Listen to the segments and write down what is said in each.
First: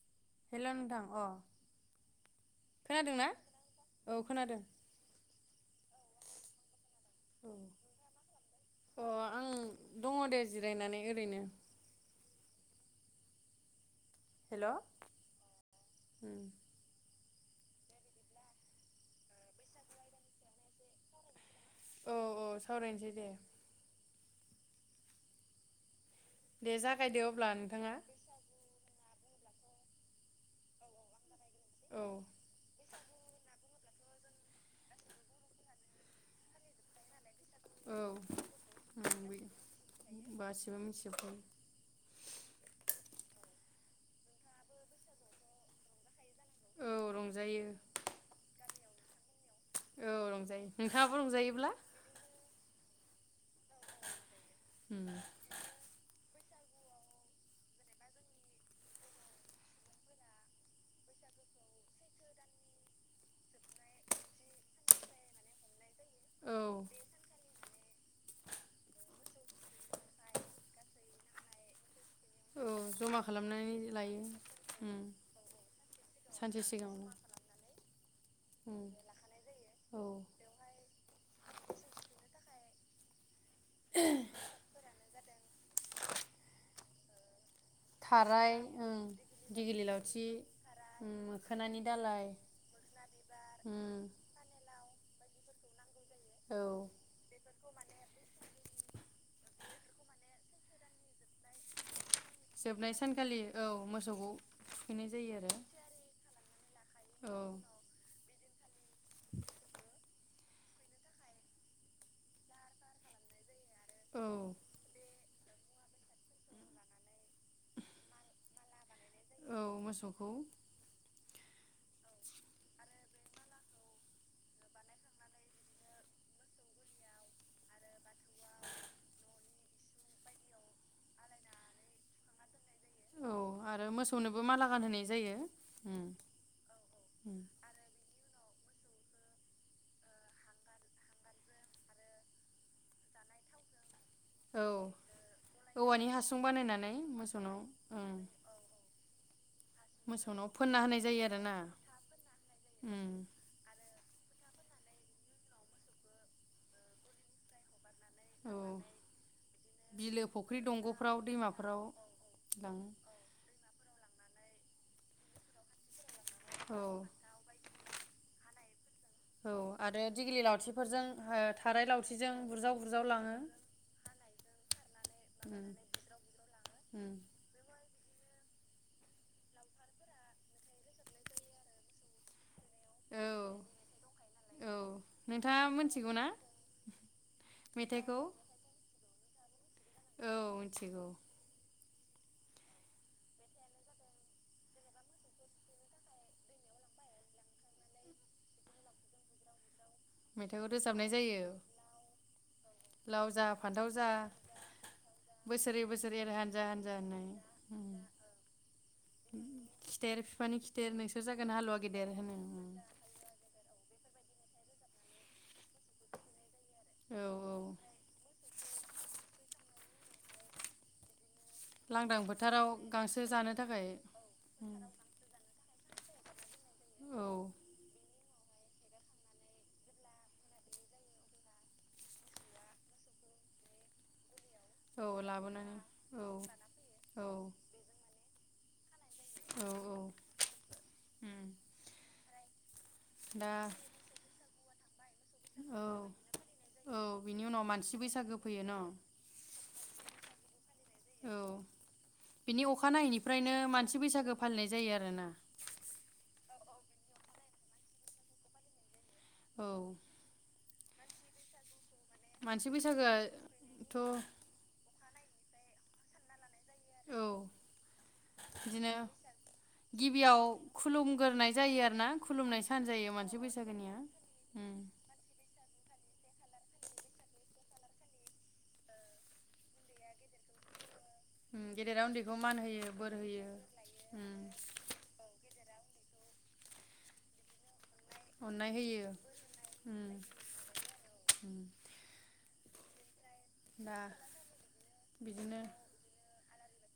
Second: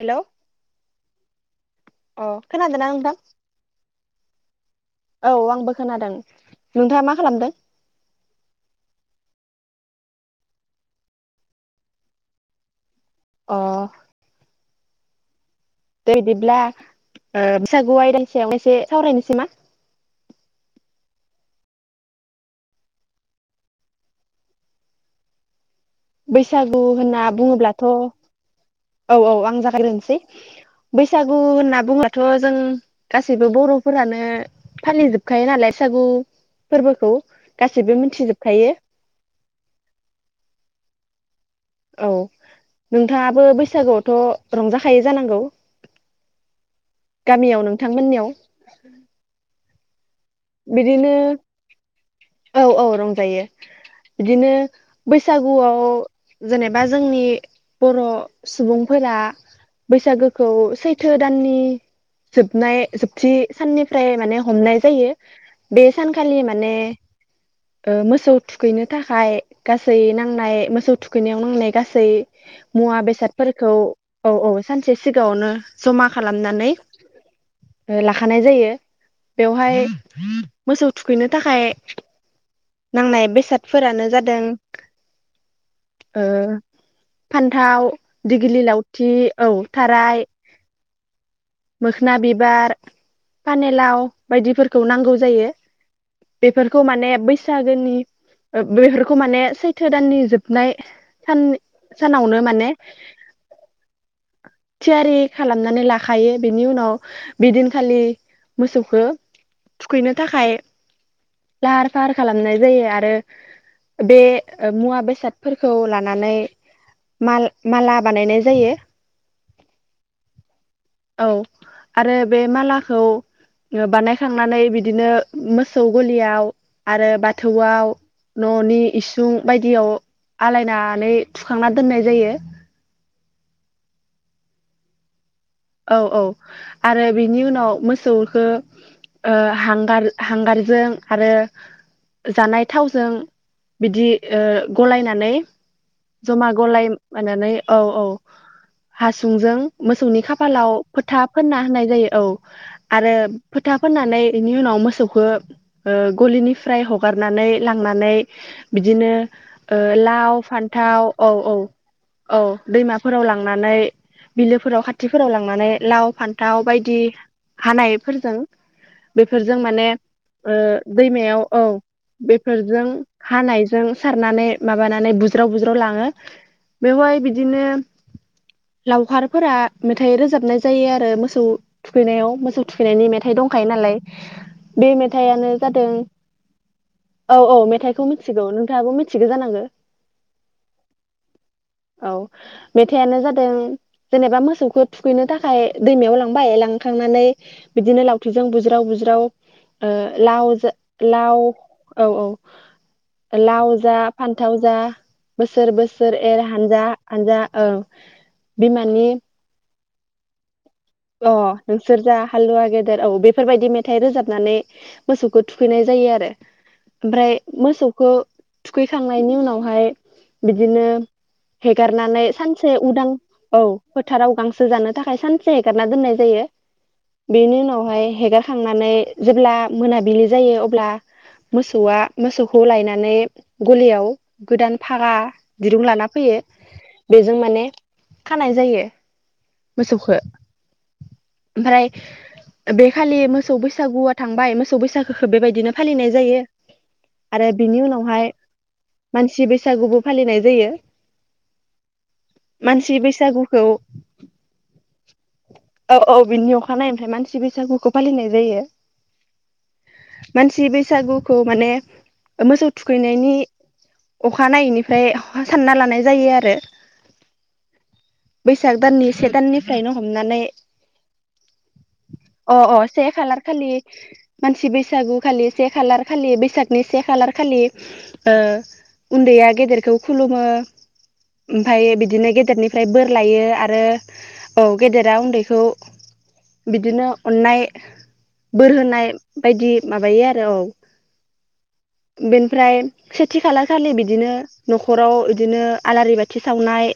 Hello hello नोंथां अ अ खोनादोंना नोंथां खोनादों ना औ खोनादों औ आंबो खोनादों नोंथाङा मा खालामदों? औ अ आं दङ दे जिरायनानै ओरैनो। अ हेल' दे उम इदिब्ला बैसागु आयदानि सायाव एसे सावरायनोसै मा औ औ सावरायनोसै दे दे बैसागु होनना जागायदो अब्ला बुङोब्लाथ' नोंथाङा औ औ आं जागायग्रोनोसै बैसागु होनना औ बुङोबाथ' जों गासैबो बर'फोरानो फालिजोबखायो नालाय बैसागु फोरबोखौ औ गासिबो मिथिजोबखायो [inaudible] औ नोंथाङाबो बैसागुआवथ' रंजाखायै जानांगौ औ गामियाव रंजायो नोंथांमोननियाव औ रंजायो बिदिनो नोंथाङाबो रंजायोब्ला औ औ रंजायो बिदिनो उम बैसागुआव जेनेबा जोंनि बर' सुबुंफोरा बैसागोखौ सैथो दाननि जोबनाय जोबथि साननिफ्राय माने हमनाय जायो बे सानखालि औ माने मोसौ थुखैनो थाखाय गासै नांनाय मोसौ थुखैनायाव नांनाय गासै औ मुवा जमा खालामनानै बेसादफोरखौ लायो औ औ सानसे उम सिगाङावनो जमा सानसे खालामनानै सिगाङावनो लाखानाय जायो उम बेवहाय औ मोसौ थुखैनो थाखाय नांनाय बेसाद फोरानो जादों फानथाव थाव थाराय दिग्लि ओं लावथि औ दिगिलि लावथि थाराय उम मोखोनानि मोखोना दालाय बिबार फानि लाव उम बायदिफोरखौ नांगौ जायो बेफोरखौ औ माने बैसागोनि बेफोरखौ माने सैथ थो दाननि जोबनाय सान सानावनो माने जोबनाय सानखालि औ मोसौखौ थुखैनाय जायो आरो ए बिनि उनाव बिदिनखालि मोसौखो थुखैनो थाखाय लाहार फाहार खालामनाय जायो आरो बे औ मुवा बेसाद फोरखौ लानानै माल ओ माला बानायनाय जायो औ मोसौखौ औ आरो बे मालाखौ ओ बानायखांनानै बिदिनो मोसौ गलियाव आरो बाथौआव न'नि इसुं बायदियाव आलायनानै थुखांना दोननाय जायो औ आरो मोसौनोबो माला गानहोनाय जायो औ उम औ आरो उम बिनि उनाव मोसौखो ओ हांगार हांगारजों आरो जानाय थावजों बिदि ओ औ गलायनानै औवानि हासुं जमा गलाय बानायनानै मानानै मोसौनाव औ औ ओं हास सुंजों मोसौनि खा मोसौनाव फोनना लाव होनाय जायो फोथा आरोना फोनना होनाय जायो औ उम आरो फोथा फोननानै इनि उनाव मोसौखो ओ गलिनिफ्राय हगारनानै ला नानै औ बिदिनो ओ बिलो लाव फुख्रि फान्थाव दंग'फ्राव औ औ दैमाफोराव औ लाङो दैमाफोराव लांनानै बिलोफोराव खा थिफोराव लांनानै लाव फान्थाव औ बायदि हानायफोरजों औ बेफोरजों माने आरो दिग्लि ओ लावथिफोरजों ओ दैमायाव औ थाराय लावथिजों बुरजाव बेफोरजों बुरजाव लाङो हानायजों सारनानै माबानानै बुज्राव बुज्राव लाङो उम बेवहाय बिदिनो लावखारफोरा मेथाइ रोजाबनाय जायो आरो मोसौ थुखैनायाव मोसौ थुखैनायनि मेथाइ औ दंखायो नालाय औ बे मेथाइयानो नोंथाङा जादों मिथिगौ ना औ औ मेथाइखौ मिथिगौ नोंथाङाबो मि थिगो जानांगो औ मोनथिगौ औ मेथायानो जादों जेनेबा मोसौ खौ थुखैनो थाखाय दैमायाव लांबाय लांखांनानै बिदिनो लावथिजों बुज्राव बुज्राव ओ लाव मेथाइखौ जा रोजाबनाय लाव जायो औ औ लाव जा फान्थाव जा बोसोर बोसोर एर हानजा हानजा ओं बिमानि खिथेर फिफानि खि अ नोंसोर जा हालुवा गेदेर औ बेफोरबायदि मेथाइ रोजाब नानै मोसौखौ थुखैनाय जायो आरो औ ओमफ्राय मोसौखो थुखैखांनायनि उनावहाय बिदिनो लांदां हेगारनानै फोथाराव सानसे उदां गांसो जानो औ थाखाय फोथाराव गांसो जानो थाखाय सानसे हगारना दोननाय जायो औ बेनि उनावहाय हेगारखांनानै जेब्ला मोनाबिलि जायो अब्ला मोसौआ मोसौखौ लायनानै गलियाव गोदान औ फागा लाबोनानै दिरुं लाना औ फैयो औ बेजों माने खानाय जायो औ औ मोसौखौ उम ओमफ्राय बे खालि दा मोसौ बैसागुआ थांबाय मोसौ बैसा बेबायदिनो औ फालिनाय जायो औ आरो उनाव बिनि मानसि उनावहाय बैसागो फैयो न' मानसि बैसागुबो फालिनाय जायो औ बिनि मानसि अखानायैनिफ्रायनो बैसागुखौ मानसि बैसागो फालिनाय जायो आरोना औ औ बिनि अखा फानाय ओमफ्राय मानसि बैसागुखौ फालिनाय जायो औ मानसि बैसा बैसागुखौ माने मोसौ मानसि थुखैनायनि बैसागोआथ' अखानायैनिफ्राय ओमफ्राय सानना लानाय जायो आरो औ बैसाग बिदिनो दाननि से दाननिफ्रानो हम गिबियाव खुलुमग्रोनाय जायो आरो ना अ खुलुमनाय सान से जायो मानसि खालार खालि बैसागोनिया मानसि बैसागु खालि से खालार खालि बैसागनि से खालार खालि ओ उन्दैया गेदेरखौ खुलुमो उम ओमफ्राय गेदेरा बिदिनो उन्दैखौ मान गेदेरनिफ्राय होयो बोर लायो होयो आरो उम औ गेदेरा उन्दैखौ बिदिनो अननाय अननाय बोर होयो होनाय बायदि उम माबायो आरो औ उम बेनि ओमफ्राय खेथि खाला खालि दा बिदिनो न'खराव बिदिनो आलारि बाथि साननाय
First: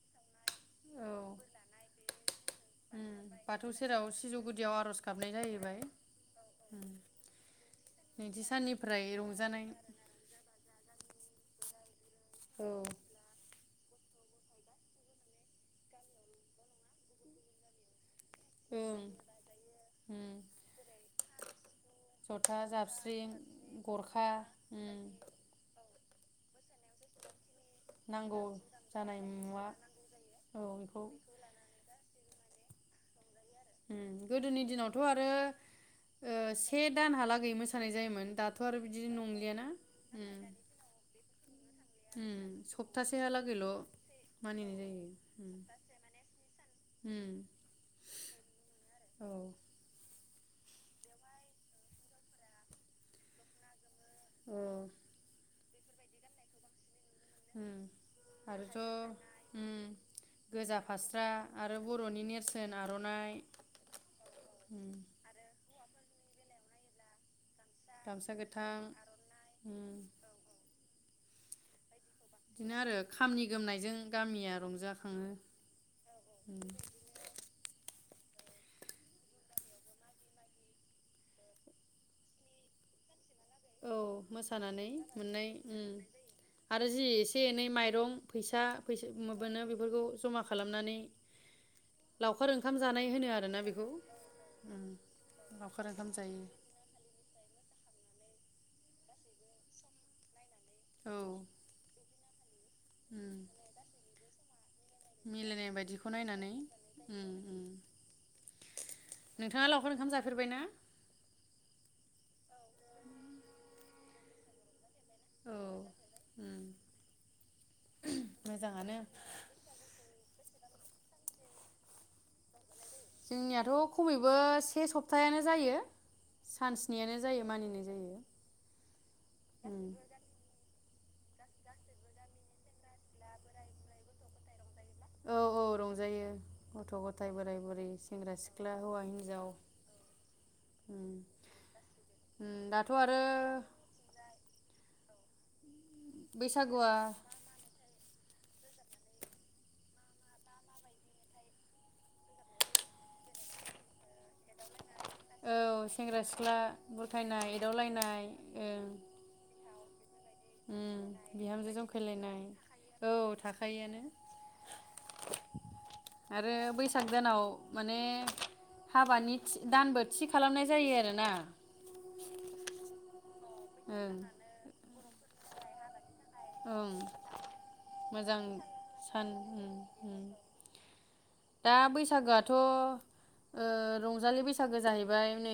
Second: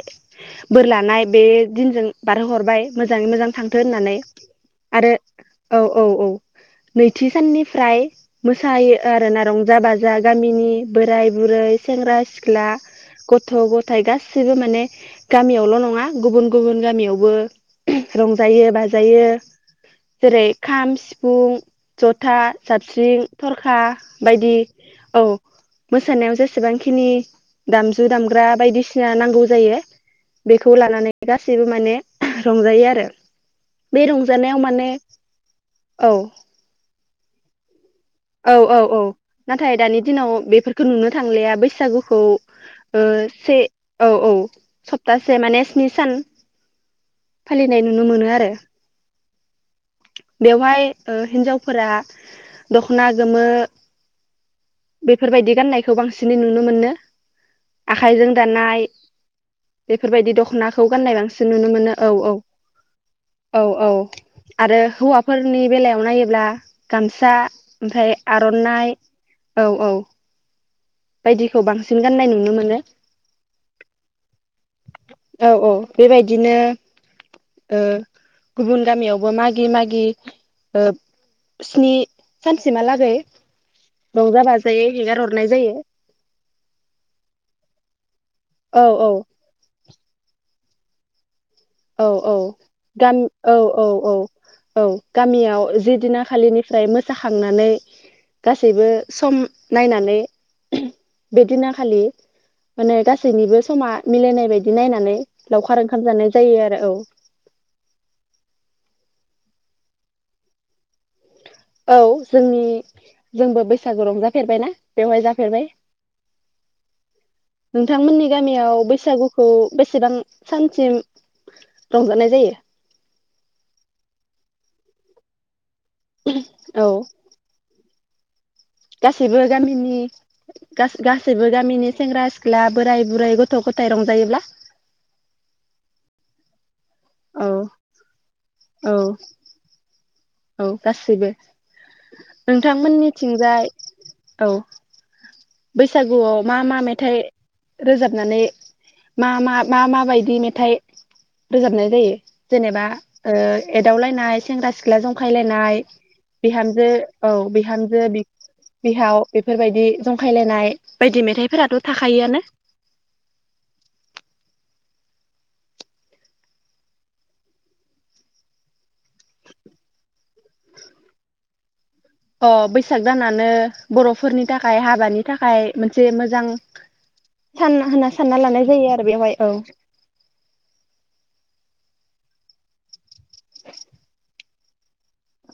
बोर औ लानाय बे दिन बारहोहरबाय उम मोजाङै मोजां बाथौ थांथों सेराव होननानै सिजौ गुदियाव आर'ज आरो गाबनाय जाहैबाय औ औ औ नैथि साननिफ्राय नैथि मोसायो साननिफ्राय आरोना रंजानाय रंजा बाजा गामिनि बोराय बुरै सेंग्रा सिख्ला औ गथ' गथ' नाथाय गासिबो माने गामियावल' नङा गुबुन गुबुन गामियाव बो रंजायो ओं बाजायो उम जेरै खाम सिफुं जथा साबस्रिं थरखा गरखा बायदि उम औ मोसानायाव जेसेबांखिनि दामजु नांगौ दामग्रा बायदिसिना जानाय नांगौ मुवा जायो बेखौ लानानै गासैबो माने रंजायो आरो बे रंजानायाव गोदोनि माने दिनावथ' आरो औ ओ से दान हालागौ औ औ औ नाथाय दानि दिनाव उम बेफोरखौ नुनो थांले बै बैसागुखौ उम ओ से सप्तासेहालागैल' औ औ मानिनाय जायो सप्तासे उम माने स्नि सान उम फालिनाय नुनो मोनो आरो औ बेवहाय ओ‌ हिन्जावफोरा दखना गोमो औ खौ बांसिनै नुनो मोनो उम आखाइजों आरोथ' दानाय उम बेफोरबायदि गोजा दख'नाखौ गाननाय फास्रा बांसिन नुनो आरो मोनो औ बर'नि औ नेरसोन आर'नाइ औ औ आरो उम हौवाफोरनि बेलायाव नायोब्ला गामसा ओमफ्राय गामसा गोथां आर'नाइ औ औ उम बायदिखौ बांसिन गाननाय नुनो बिदिनो मोनो आरो खामानि गोमनायजों गामिया रंजाखाङो। औ औ बेबायदिनो ओ गुबुन गामियावबो मागि मागि स्नि ओ सानसिमहालागै औ रंजा बाजायै‌ मोसानानै हेगार मोननाय हरनाय जायो। उम आरो जि एसे एनै माइरं फैसा औ औ फैसा मोबो बेफोरखौ जमा खालामनानै औ औ लावखार ओंखाम जानाय गाम होनो औ आरोना औ बेखौ औ औ उम गामियाव लावखार ज ओंखाम दिना जायो खालिनिफ्राय मोसाखांनानै गासैबो सम नायनानै औ बेदिना खालि माने उम गासैनिबो समा मिलायनाय बायदि नायनानै मिलायनाय लावखार ओंखाम बायदिखौ जानाय नायनानै जायो आरो औ। उम उम नोंथाङा लावखार ओंखाम जाफेरबाय ना? औ जोंनि जोंबो बैसागु रंजाफेरबायना। बेवहाय औ जाफेरबाय। उम नोंथांमोननि गामियाव मोजाङानो बैसागुखौ बेसेबां सानसिम रंजानाय जायो? जोंनियाथ खमैबो से सप्थायानो जायो। औ सान्सिनियानो जायो मानिनाय जायो। गासैबो उम गामिनि गासैबो गामिनि सेंग्रा सिख्ला बोराय बुरै गथ गथाय रंजायोब्ला औ औ रंजायो। गथ गथाय औ बोराय बुरै सेंग्रा सिख्ला। सिख्ला औ हौवा हिन्जाव औ उम गासैबो उम दाथ' आरो नोंथांमोननिथिंजाय औ बैसागुआव मा मा बैसागुआ मेथाइ रोजाबनानै मा मा मा माबायदि मेथाइ रोजाबनाय जायो जेनेबा ओ एदावलायनाय सेंग्रा सि सिख्ला औ जंखायलायनाय सेंग्रा सिख्ला बिहामजो औ बुरखायनाय बिहामजो बि एदावलायनाय ओं -बिहाव बेफोरबायदि बे जंखायलायनाय उम बायदि बिहामजो मेथाइफोराथ थाखायोआनो। जंखायलायनाय औ थाखायोआनो आरो बैसाग दानाव माने हाबानि दानबो थि खालामनाय जायो आरोना। अ बैसाग दानानो ओं बर'फोरनि थाखाय हा बानि थाखाय मोनसे बे मोजां ओं सान होनना सानना मोजां लानाय जायो आरो सान बेवहाय औ उम उम दा बैसागोआथ' ओ रंजालि बैसा बैसागो जाहैबाय नै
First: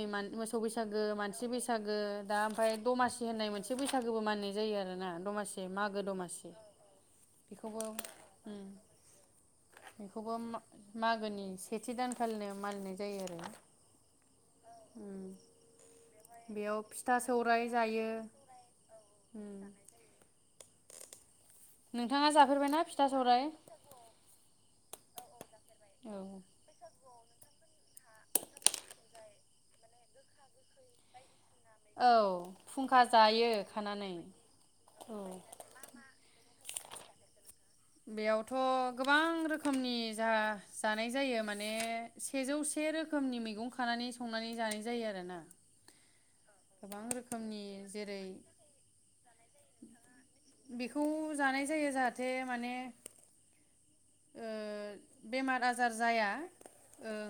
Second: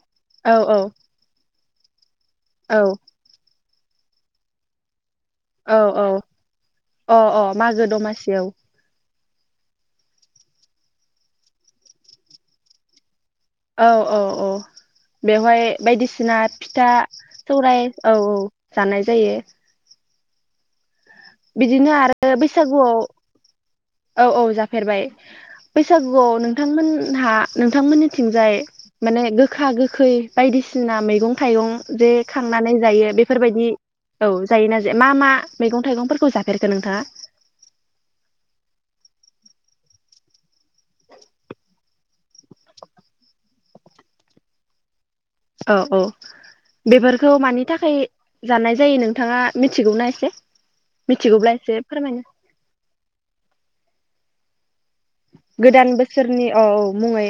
औ मोसौ औ बैसागो मानसि बैसागो सागो दा ओमफ्राय औ दमासि होननाय मोनसे एसे बैसागोबो मानिनाय जायो आरो ना दमासि औ मागो औ दमासि अ अ बेखौबो मागो दमासियाव उम बेखौबो मा -मागोनि सेथि दानखालिनो मानिलिनाय जायो आरो औ औ औ उम बेवहाय बायदिसिना सिना बेयाव फिथा सौराइ सौरायाइ जायो औ औ जानाय जायो उम बिदिनो नोंथाङा आरो जाफेरबायना बैसागुआव फिथा सौराय औ औ जाफेरबाय औ बैसागुआव नोंथांमोनहा नोंथांमोननिथिंजाय माने गो गोखा गोखै बायदिसिना मैगं थाइगं जे औ खांनानै फुंखा जायो बेफोरबायदि खानानै औ जायोना जाया मा मा औ मैगं थाइगंफोरखौ जा [inaudible] फेरखो नोंथाङा बेयावथ' गोबां रोखोमनि जा जानाय जायो माने सेजौसे रोखोमनि मैगं खानानै संनानै जानाय जायो आरो औ औ बेफोरखौ रोखोमनि मानि थाखाय जेरै जानाय जायो नोंथाङा मिथिगौना एसे बेखौ मिथिगौब्ला जानाय एसे जायो फोरमायनो जाहाथे माने ओ बेमार गोदान आजार जाया बोसोरनि औ औ ओ मुङै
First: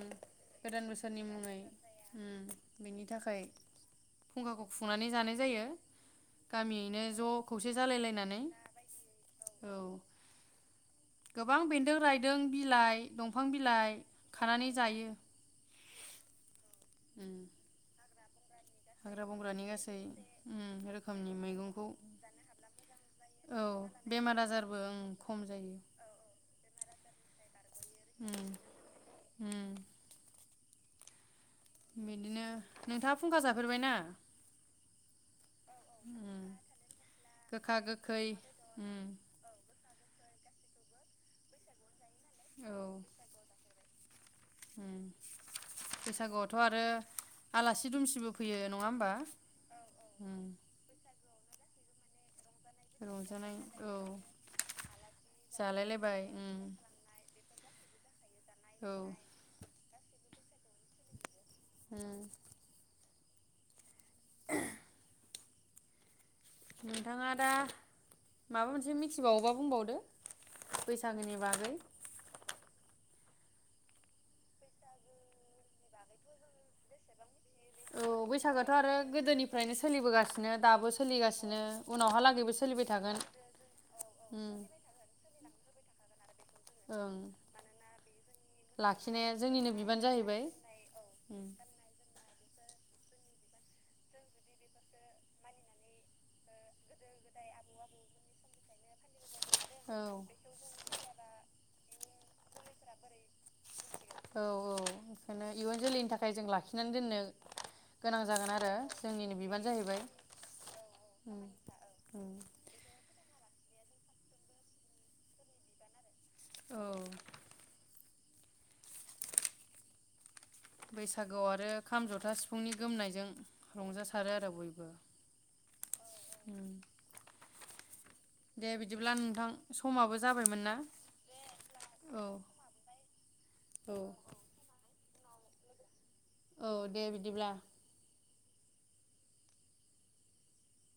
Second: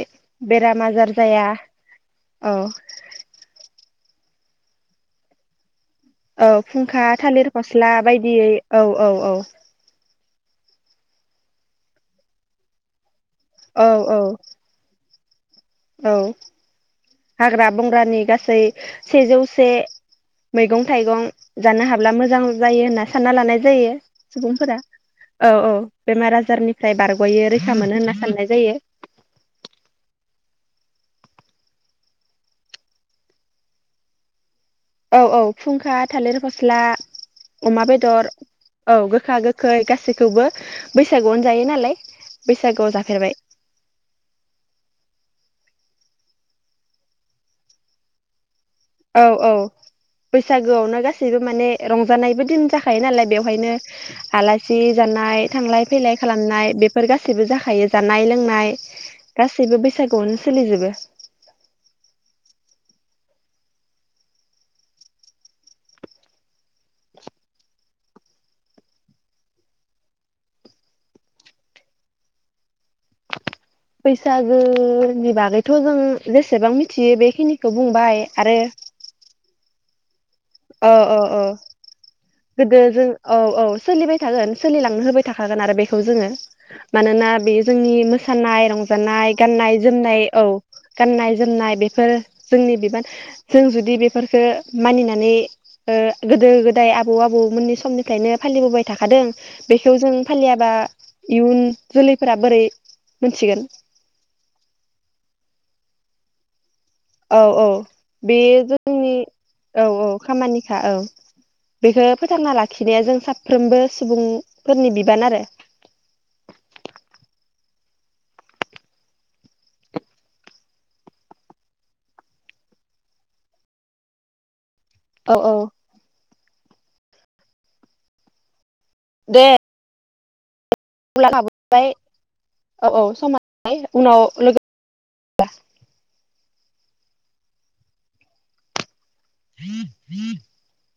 बेराम गोदान आजार बोसोरनि जाया मुङै औ बेनि थाखाय फुंखाखौ खुंनानै जानाय जायो औ गामियैनो फुंखा ज' थालिर खौसे फस्ला जालायलायनानै बायदियै औ औ औ गोबां बेन्दों रायदों बिलाइ दंफां औ बिलाइ औ खानानै जायो। औ उम हाग्रा बंग्रानि गासैबो [inaudible] हाग्रा बंग्रानि सेजौसे गासै उम मैगं थाइगं रोखोमनि जानो मैगंखौ हाब्ला मोजां जायो होनना सानना लानाय औ जायो बेमार आजारबो सुबुंफोरा ओं खम औ औ जायो बेमार आजारनिफ्राय बारग'यो रैखा मोनो होनना उम साननाय जायो। उम बिदिनो नोंथाङा खुंख्रा जाफेरबायना? औ औ खुंख्रा थालिर उम फस्ला गोखा अमा गोखै बेदर उम औ गोखा गोखै गासैखौबो बैसागुआवनो जायो नालाय औ बैसागुआव जाफेरबाय बैसागुआवथ' आरो आलासि दुमसिबो फैयो। नङा होमबा औ औ उम बैसागोआव नो गा गासिबो माने रंजानायबो दिन जाखायो नालाय रंजानाय बेवहायनो औ आलासि जानाय जालायलायबाय थांलाय-फैलाय उम खालामनाय बेफोर गासैबो गासिबो जाखायो जानाय-लोंनाय औ गासैबो बैसाग बे बावनो सोलि जोबो उम। नोंथाङा दा माबा मोनसे मिथिबावोबा बुंबावदो बैसागोनि बागै बैसागोनि बागैथ' जों जेसेबां मिथियो बेखिनि औ बैसागोथ' आरो गोदोनिफ्रायनो सोलि बोगासिनो। औ औ औ गोदो सोलिबाय जों थागोन औ औ सोलिबाय थागोन उम सोलिलांनो होबाय थाखागोन आरो बे खौ जोङो। ओं मानोना बेयो जोंनि मोसानाय रंजानाय लाखिनाया जोंनिनो बिबान गाननाय-जोमनाय जाहैबाय औ उम गाननाय-जोमनाय बेफोर जोंनि बिबान जों जुदि बेफोरफोरखौ मानिनानै गोदो गोदाय आबौ आबै मोननि समनिफ्रायनो फालिबोबाय थाखादों बेखौ औ जों फालियाबा इयुन जोलैफोरा बोरै औ औ मोनथिगोन बे ओंखायनो इयुन जोलैनि थाखाय जों लाखि औ औ बे जोंनि जोंनिनो बिबान औ जाहैबाय औ खामानिखा औ बेखो उम फोथांना लाखिनाया जों साब साफ्रोमबो सुबुंफोरनि बिबान आरो औ। बैसागुआव आरो खाम जथा सिफुंनि गोमनायजों रंजाथारो आरो बयबो औ औ। [inaudible] दे बिदिब्ला दे नोंथां समाबो जाबायमोन ना [unintelligible] औ औ औ समानाय औ उनाव लोगो दा औ दे बिदिब्ला [inaudible]